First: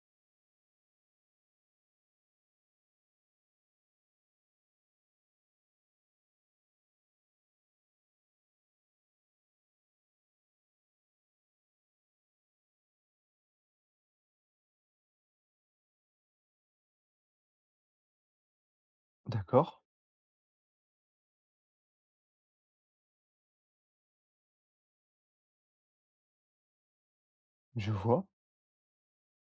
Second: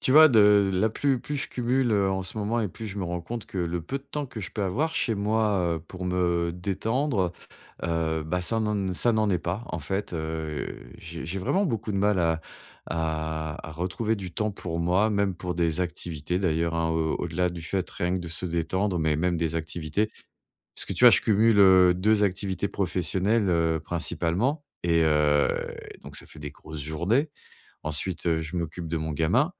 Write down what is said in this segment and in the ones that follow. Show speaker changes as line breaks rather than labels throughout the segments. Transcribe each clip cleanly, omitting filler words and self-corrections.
Tu vois, de là, plus je cumule, en ce moment et plus je me rends compte que le peu de temps que je peux avoir chez moi, pour me détendre, bah, ça n'en est pas, en fait, j'ai vraiment beaucoup de mal à à retrouver du temps pour moi, même pour des activités d'ailleurs, hein, au au-delà du fait rien que de se détendre, mais même des
D'accord,
activités. Parce que tu vois, je cumule, 2 activités professionnelles, principalement et donc ça fait des grosses journées.
je
Ensuite,
vois,
je m'occupe de mon gamin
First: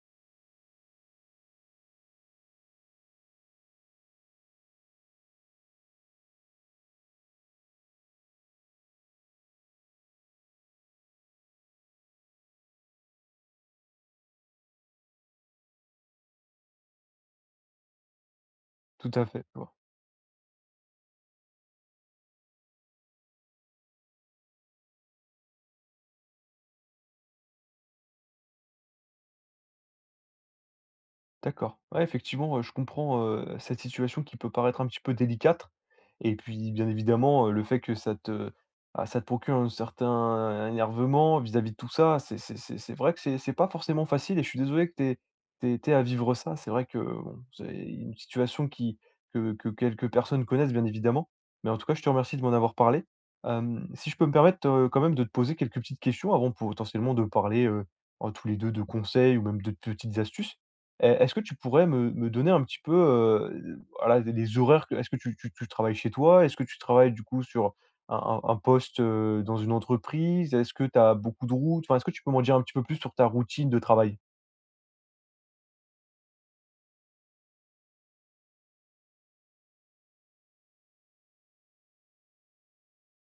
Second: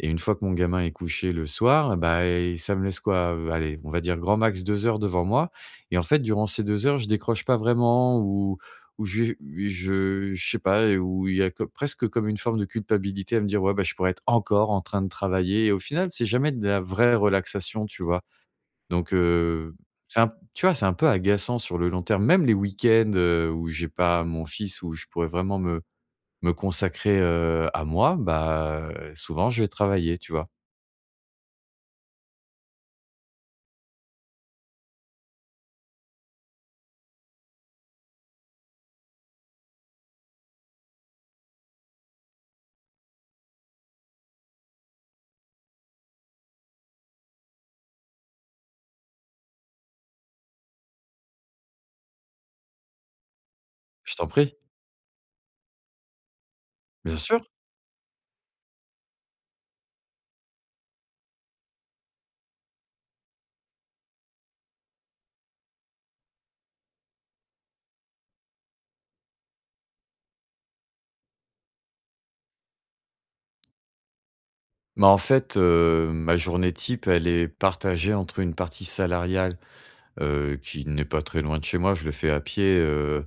et une fois que mon gamin est couché le soir, bah, et ça me laisse quoi? Allez, on va dire grand max 2 heures devant moi et en fait, durant ces 2 heures, je décroche pas vraiment ou je sais pas, où il y a co presque comme une forme de culpabilité à me dire: «Ouais, bah, je pourrais être encore en train de travailler» et au final, c'est jamais de la vraie relaxation, tu vois?
tout
Donc
à fait. Ouais.
c'est un tu vois, c'est un peu agaçant sur le long terme. Même les week-ends, où j'ai pas mon fils, où je pourrais vraiment me consacrer, à moi, bah, souvent je vais travailler, tu vois?
D'accord. Ouais, effectivement, je comprends, cette situation qui peut paraître un petit peu délicate et puis, bien évidemment, le fait que ça te ah, ça te procure un certain énervement vis-à-vis de tout ça, c'est vrai que c'est pas forcément facile et je suis désolé que tu aies tu à vivre ça. C'est vrai que, bon, c'est une situation qui que quelques personnes connaissent, bien évidemment, mais en tout cas, je te remercie de m'en avoir parlé. Hem, si
Je
je peux
t'en
me
prie,
permettre, quand même de te poser quelques petites questions avant potentiellement
bien
de
sûr.
parler, en tous les 2 de conseils ou même de petites astuces. Est est-ce que tu pourrais me donner un petit peu, voilà, les horaires que est-ce que tu travailles chez toi? Est-ce que tu travailles du coup sur un un poste, dans une entreprise? Est-ce que tu as beaucoup de routes? Enfin, est-ce que tu peux m'en dire un petit peu plus sur ta routine de travail?
Bah, en fait, ma journée type, elle est partagée entre une partie salariale, qui n'est pas très loin de chez moi. Je le fais à pied,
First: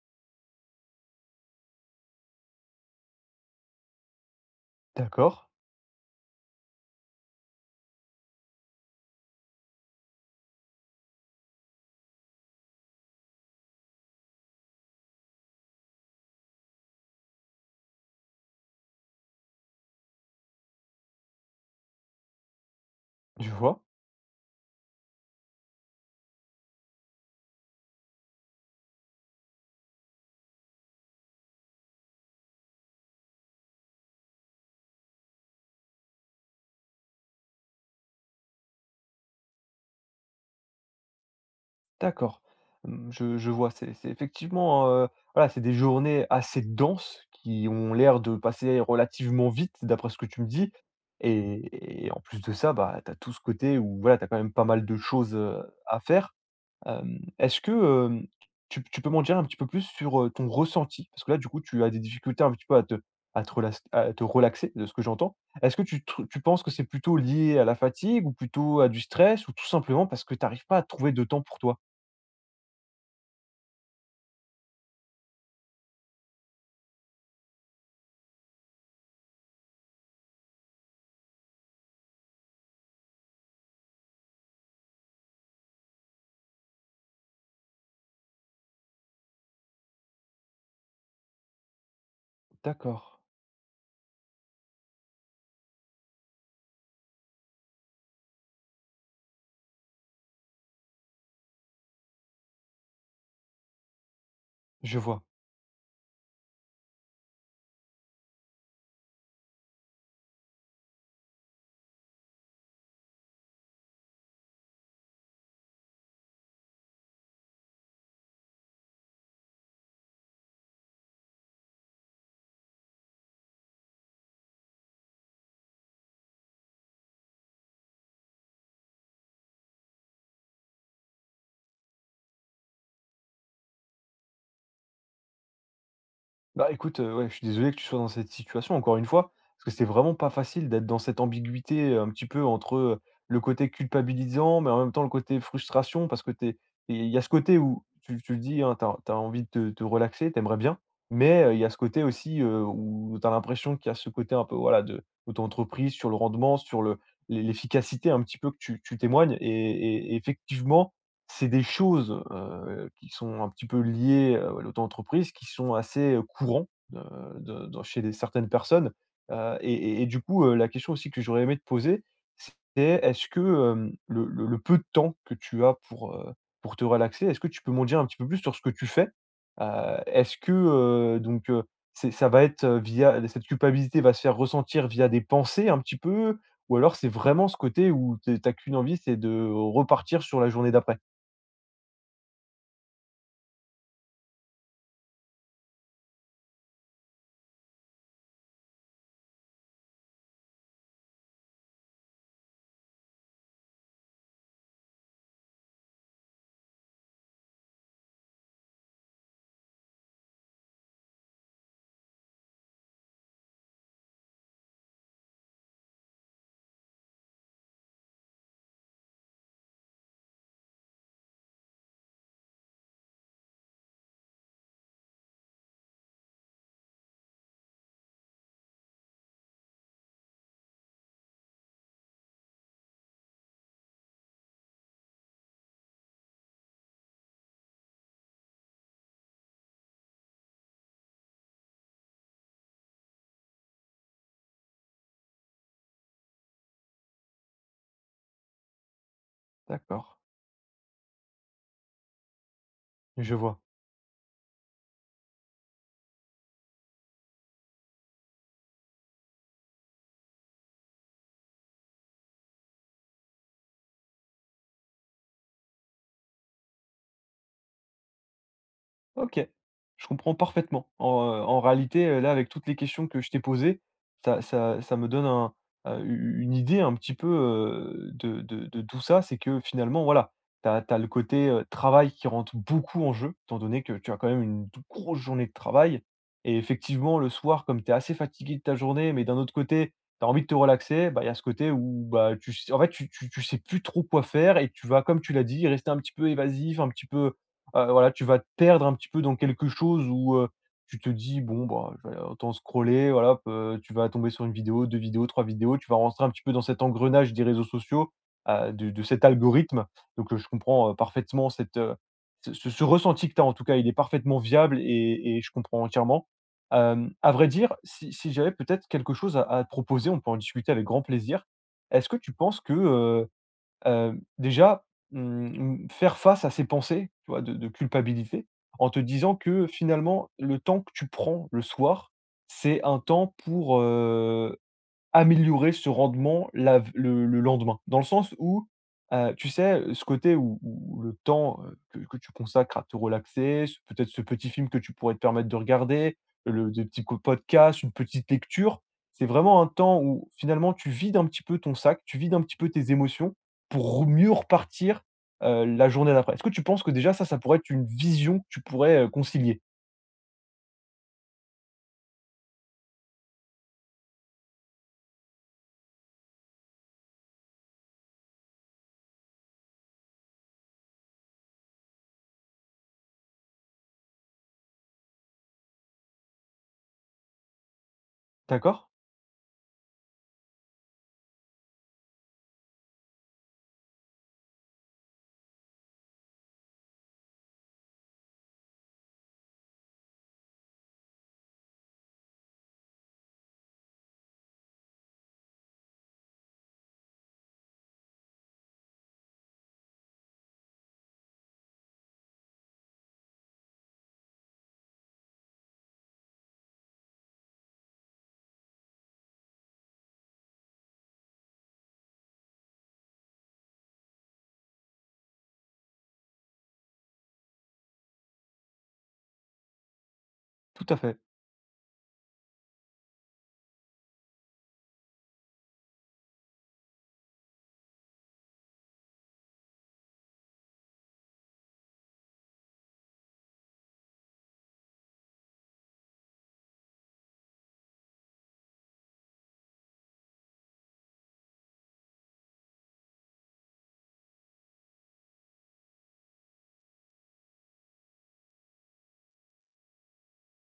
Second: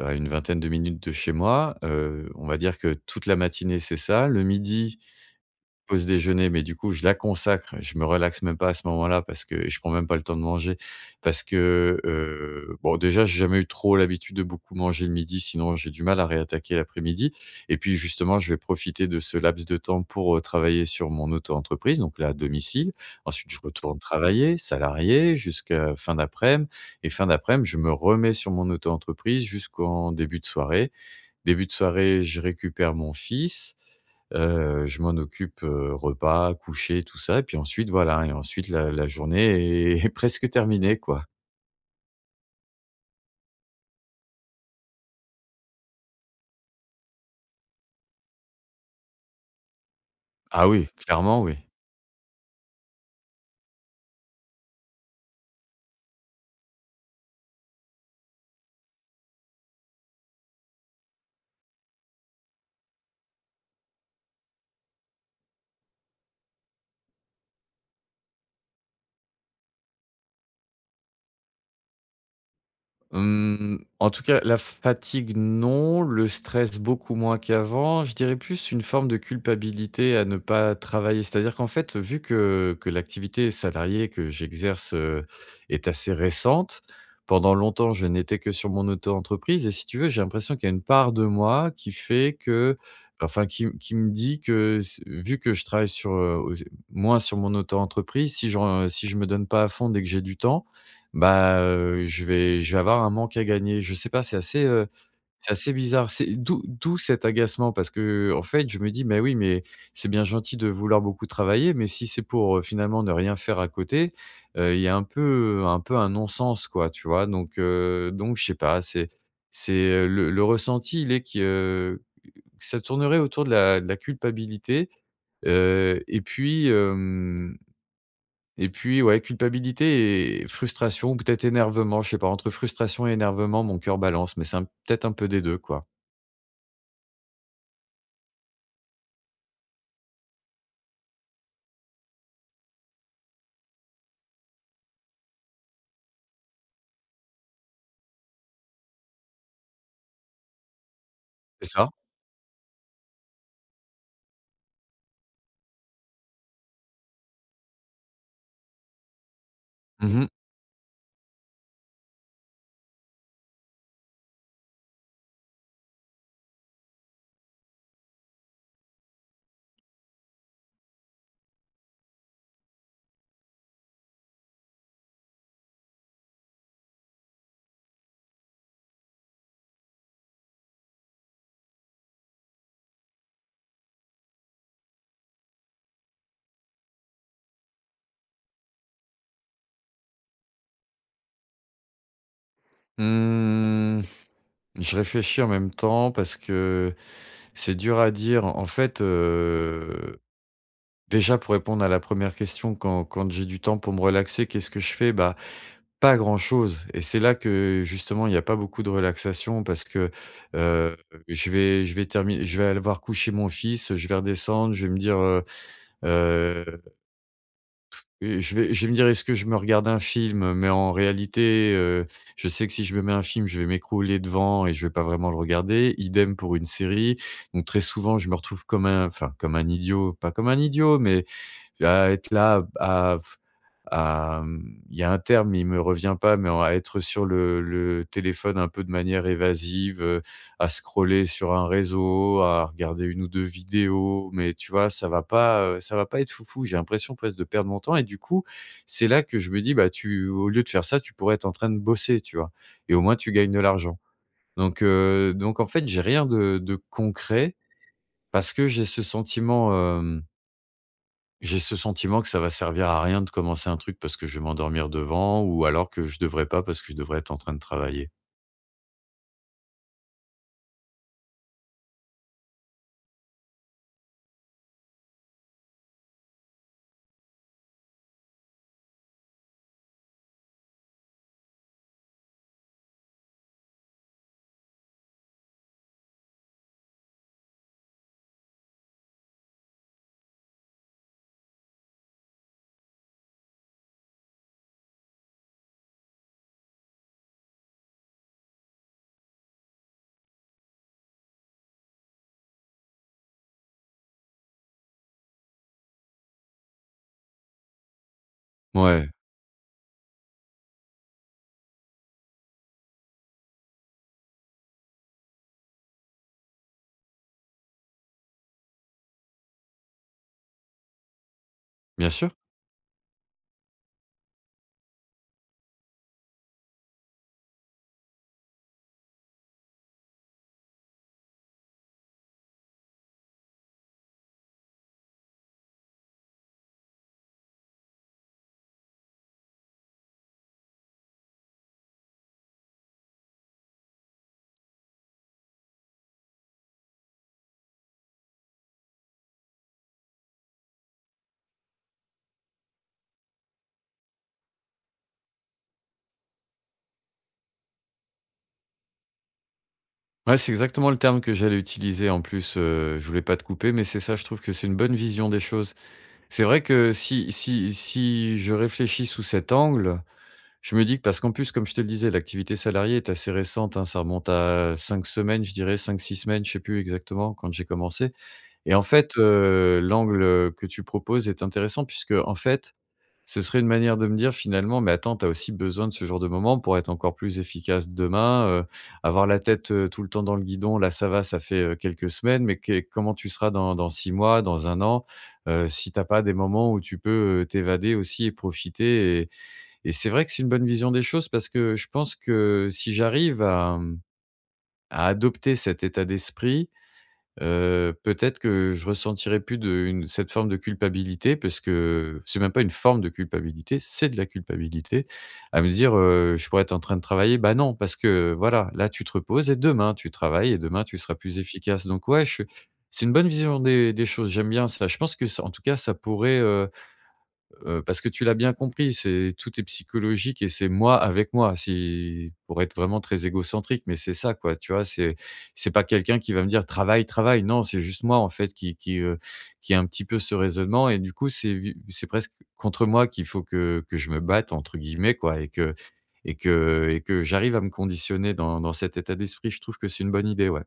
à une vingtaine de minutes de chez moi. On va dire que toute la matinée, c'est ça. Le midi,
D'accord,
pause déjeuner, mais du coup, je la consacre. Je me relaxe même pas à ce moment-là parce que je prends même pas le temps de manger parce que, bon, déjà, j'ai jamais eu trop l'habitude de beaucoup manger le midi, sinon j'ai du mal à réattaquer l'après-midi et puis, justement, je vais profiter de ce laps de temps pour, travailler sur mon auto-entreprise, donc là, à domicile.
je
Ensuite, je
vois,
retourne travailler, salarié, jusqu'à fin daprès midi et fin daprès midi je me remets sur mon auto-entreprise jusqu'en début de soirée. Début de soirée, je récupère mon fils. Je m'en occupe, repas, coucher, tout ça et puis ensuite voilà et ensuite la journée est presque terminée, quoi.
d'accord. Mmh, je vois, c'est effectivement, voilà, c'est des journées assez denses qui ont l'air de passer relativement vite d'après ce que tu me
Ah
dis
oui, clairement oui.
et en plus de ça, bah, tu as tout ce côté où voilà, tu as quand même pas mal de choses, à faire. Hem, est-ce que, hem, tu peux m'en dire un petit peu plus sur, ton ressenti? Parce que là, du coup, tu as des difficultés un petit peu à te relas à te relaxer, de ce que j'entends. Est-ce que tu penses que c'est plutôt lié à la fatigue ou plutôt à du stress ou tout simplement parce que tu n'arrives pas à trouver de temps pour toi?
En tout cas, la fatigue non, le stress beaucoup moins qu'avant. Je dirais plus une forme de culpabilité à ne pas travailler. C'est-à-dire qu'en fait, vu que l'activité salariée que j'exerce, est assez récente, pendant longtemps, je n'étais que sur mon auto-entreprise et si tu veux, j'ai l'impression qu'il y a une part de moi qui fait que
D'accord,
enfin qui me dit que s vu que je travaille sur, aux moins sur mon auto-entreprise, si je me donne pas à fond dès que j'ai du temps, bah, je vais avoir un manque à gagner. Je sais pas,
je vois.
c'est assez bizarre. C'est d'où cet agacement parce qu'en fait, je me dis: «Mais oui, mais c'est bien gentil de vouloir beaucoup travailler, mais si c'est pour, finalement ne rien faire à côté, il y a un peu un non-sens quoi», tu vois? Donc je sais pas, le ressenti ça tournerait autour de la culpabilité, heu et puis, hem et puis, ouais, culpabilité et frustration ou peut-être énervement, je sais pas, entre frustration et énervement, mon cœur balance, mais c'est un peut-être un peu des 2, quoi.
Bah, écoute, ouais, je suis désolé que tu sois dans cette situation encore une fois, parce que c'est vraiment pas facile d'être dans cette ambiguïté, un petit peu entre, le côté culpabilisant, mais en même temps le côté frustration parce que t'es es il y a ce côté où tu le dis, hein, t'as envie de te relaxer, t'aimerais bien, mais, il y
C'est
a ce
ça.
côté aussi, où t'as l'impression qu'il y a ce côté un peu, voilà, de ton entreprise, sur le rendement, sur le l'efficacité un petit peu que tu témoignes et et
Mmh mh.
effectivement c'est des choses, qui sont un petit peu liées, à ouais, l'auto-entreprise, qui sont assez, courants, heu, de dans chez des certaines personnes, et et du coup, la question aussi que j'aurais aimé te poser, c'est est-ce que, hem, le peu de temps que tu as pour te relaxer, est-ce que tu peux m'en dire un petit peu plus sur ce que tu fais? Est-ce que, donc c'est ça va être, via cette culpabilité va se faire ressentir via des pensées un petit peu? Ou alors c'est vraiment ce côté où tu es qu'une envie, c'est de repartir sur la journée d'après?
Mmh, je réfléchis en même temps parce que c'est dur à dire. En fait, déjà pour répondre à la première question, quand j'ai du temps pour me relaxer, qu'est-ce que je fais? Bah, pas grand-chose et c'est là que justement il y a pas beaucoup de relaxation parce que, heu, je vais terminer, je vais aller voir coucher mon fils, je vais redescendre, je vais me dire, Heu, et je vais me dire: «Est-ce que je me regarde un film?» Mais en réalité, je sais que si je me mets un film, je vais m'écrouler devant et je vais pas vraiment le regarder. Idem pour une série. Donc très souvent, je me retrouve comme un enfin comme un idiot, pas comme un idiot, mais à être là à mmh, il y a un terme, il me revient pas, mais à être sur le téléphone un peu de manière évasive, à scroller sur un réseau, à regarder une ou 2 vidéos, mais tu vois, ça va pas être foufou. J'ai l'impression presque de perdre mon temps et du coup, c'est là que je me dis: «Bah,
D'accord,
tu au lieu de faire ça, tu pourrais être en train de bosser», tu vois? Et au moins tu
je
gagnes
vois.
de l'argent. Donc en fait, j'ai rien de concret parce que hem j'ai ce sentiment que ça va servir à rien de commencer un truc parce que je vais m'endormir devant ou alors que je devrais pas parce que je devrais être en train de travailler.
OK, je comprends parfaitement. En, en réalité, là, avec toutes les questions que je t'ai posées, ça me donne un, u une idée un petit peu, de tout ça. C'est que finalement, voilà, tu as le côté, travail qui rentre beaucoup en jeu, étant donné que tu as quand même une d grosse journée de travail et effectivement, le soir, comme tu es assez fatigué de ta journée, mais d'un autre côté, tu as envie de te relaxer, bah, il y a ce côté où, bah, tu s en fait, tu sais plus trop quoi faire et tu vas, comme tu l'as dit, rester un petit peu évasif, un petit peu voilà, tu vas te perdre un petit peu dans quelque chose où, tu te dis: «Bon, bah, je vais autant scroller», voilà, peu tu vas tomber sur une vidéo, 2 vidéos, 3 vidéos, tu vas rentrer un petit peu dans cet engrenage des réseaux sociaux, de
Ouais,
cet algorithme. Donc, je comprends, parfaitement cette, ce ressenti que tu as en tout cas, il est parfaitement viable et je comprends entièrement. Hem, à vrai dire, si j'avais peut-être quelque chose à te proposer, on peut en discuter avec grand plaisir. Est-ce
bien
que
sûr.
tu penses que, hem, déjà, mmh, mmh, faire face à ces pensées, tu vois, de culpabilité, en te disant que finalement, le temps que tu prends le soir, c'est un temps pour, améliorer ce rendement la v le lendemain. Dans le sens où, tu sais, ce côté où où le temps, que tu consacres à te relaxer, ce peut-être ce petit film que tu pourrais te permettre de regarder, le des petits co podcasts, une petite lecture, c'est vraiment un temps où finalement tu vides un petit peu ton sac, tu vides un petit peu tes émotions pour mieux repartir, la journée d'après. Est-ce que tu penses que déjà ça, ça pourrait être une vision que tu pourrais, concilier?
Ouais, c'est exactement le terme que j'allais utiliser en plus, je voulais pas te couper, mais c'est ça, je trouve que c'est une bonne vision des choses. C'est vrai que si je réfléchis sous cet angle, je me dis que parce qu'en plus, comme je te le disais, l'activité salariée est assez récente, hein, ça remonte à 5 semaines, je dirais cinq six semaines, je sais plus exactement quand j'ai commencé et en
D'accord?
fait, l'angle, que tu proposes est intéressant puisque en fait ce serait une manière de me dire finalement: «Mais attends, tu as aussi besoin de ce genre de moment pour être encore plus efficace demain, avoir la tête, tout le temps dans le guidon, là ça va, ça fait, quelques semaines, mais qu'est comment tu seras dans 6 mois, dans un an?» Si t'as pas des moments où tu peux, t'évader aussi et profiter et c'est vrai que c'est une bonne vision des choses parce que je pense que si j'arrive à adopter cet état d'esprit, peut-être que je ressentirais plus de une cette forme de culpabilité parce que c'est même pas une forme de culpabilité, c'est de la culpabilité à me dire: «Je pourrais être en train de travailler». Bah, non, parce que voilà, là, tu te reposes et demain tu travailles et demain
Tout à
tu seras
fait.
plus efficace donc ouais, je c'est une bonne vision des choses, j'aime bien ça. Je pense que ça en tout cas, ça pourrait, parce que tu l'as bien compris, c'est tout est psychologique et c'est moi avec moi, si pour être vraiment très égocentrique, mais c'est ça quoi, tu vois? C'est pas quelqu'un qui va me dire: «Travaille, travaille». Non, c'est juste moi en fait qui a un petit peu ce raisonnement et du coup, c'est presque contre moi qu'il faut que je me «batte» entre guillemets quoi et que j'arrive à me conditionner dans cet état d'esprit. Je trouve que c'est une bonne idée, ouais.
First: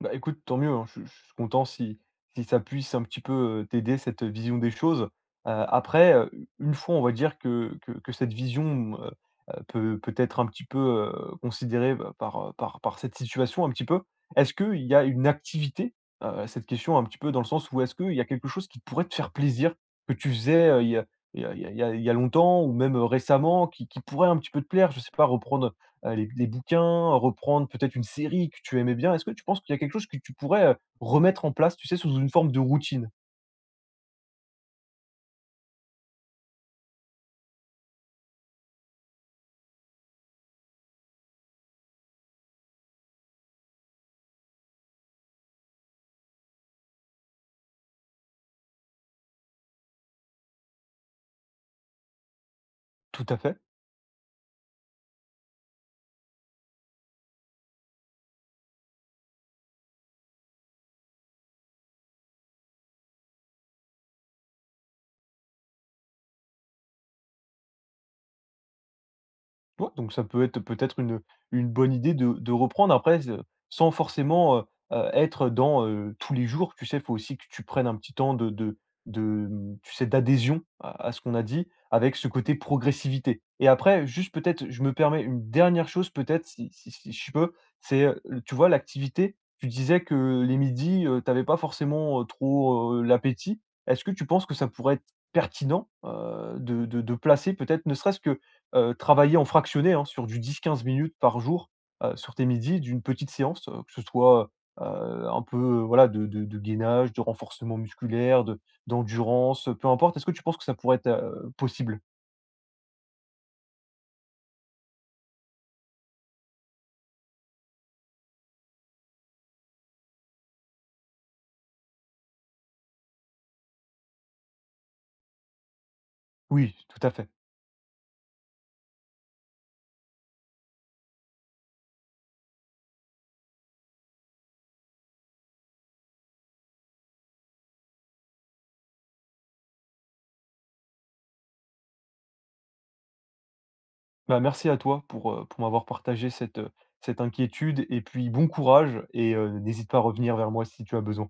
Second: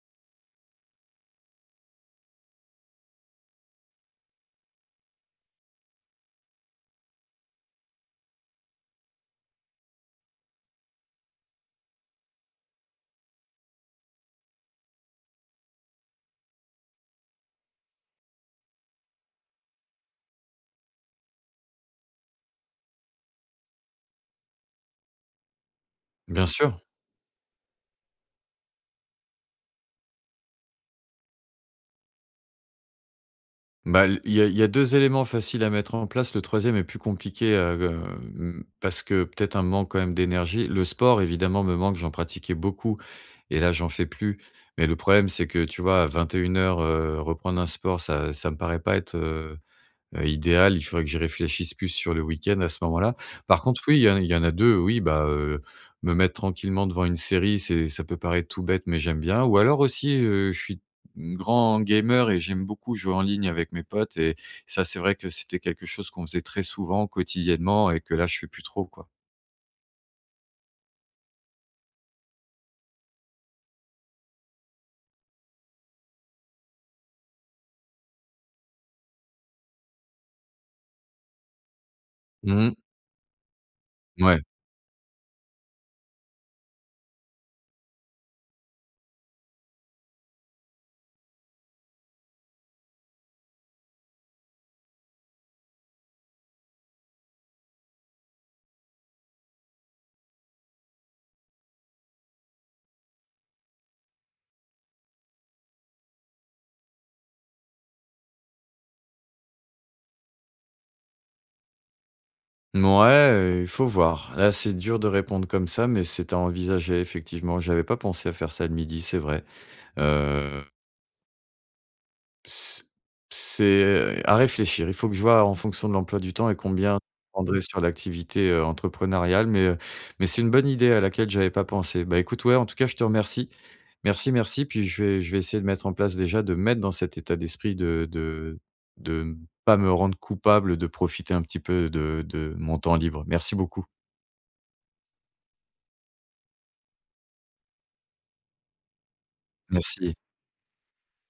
Bah, écoute, tant mieux, hein, je suis content si si ça puisse un petit peu, t'aider cette vision des choses. Après, une fois, on va dire que que cette vision, peut peut être un petit peu, considérée, bah, par, par par cette situation un petit peu. Est-ce qu'il y a une activité? Cette question un petit peu dans le sens où est-ce qu'il y a quelque chose qui pourrait te faire plaisir, que tu faisais, il y a il y a il y a il y a longtemps ou même, récemment qui pourrait un petit peu te plaire? Je sais pas, reprendre, les
Bien sûr.
bouquins, reprendre peut-être une série que tu aimais bien. Est-ce que tu penses qu'il y a quelque chose que tu pourrais, remettre en place, tu sais, sous une forme de routine?
Bah, l il y a 2 éléments faciles à mettre en place. Le troisième est plus compliqué, parce que peut-être un manque quand même d'énergie. Le sport évidemment me manque, j'en pratiquais beaucoup et là j'en fais plus. Mais le problème c'est que, tu vois, à 21:00, heures, reprendre un sport, ça me paraît pas être, idéal, il faudrait que j'y réfléchisse plus sur le week-end à ce moment-là.
Tout à fait.
Par contre, oui, il y en a 2. Oui, bah, me mettre tranquillement devant une série, c'est ça peut paraître tout bête, mais j'aime bien. Ou alors aussi, je suis grand gamer et j'aime beaucoup jouer en ligne avec mes potes et ça, c'est vrai que c'était quelque chose qu'on faisait très souvent, quotidiennement et que là, je fais plus trop, quoi.
Ouais, donc ça peut être peut-être une bonne idée de reprendre après, sans forcément être dans tous les jours. Tu sais, il faut aussi que tu prennes un petit temps de, mmh, tu sais, d'adhésion à ce qu'on a dit, avec ce côté
Mmh mh.
progressivité. Et après, juste
Ouais.
peut-être, je me permets une dernière chose, peut-être, si je peux, c'est, tu vois, l'activité. Tu disais que les midis, tu n'avais pas forcément trop l'appétit. Est-ce que tu penses que ça pourrait être pertinent de placer peut-être, ne serait-ce que travailler en fractionné, hein, sur du 10-15 minutes par jour, sur tes midis d'une petite séance, que ce soit, heu, un peu, voilà, de de gainage, de renforcement musculaire, de d'endurance, peu importe. Est-ce que tu penses que ça pourrait être, possible?
Il faut voir. Là, c'est dur de répondre comme ça, mais c'est à envisager effectivement. J'avais pas pensé à faire ça le midi, c'est vrai. Heu C c'est à réfléchir. Il faut que je vois en fonction de l'emploi du temps et
Oui,
combien je
tout à fait.
prendrai sur l'activité, entrepreneuriale, mais c'est une bonne idée à laquelle j'avais pas pensé. Bah, écoute, ouais, en tout cas, je te remercie. Merci, merci, puis je vais essayer de mettre en place déjà, de me mettre dans cet état d'esprit de de ne pas me rendre coupable, de profiter un petit peu de mon temps libre. Merci beaucoup.
Bah, merci à toi pour m'avoir partagé cette, cette inquiétude et puis bon courage et n'hésite pas à
Merci.
revenir vers moi si tu as besoin.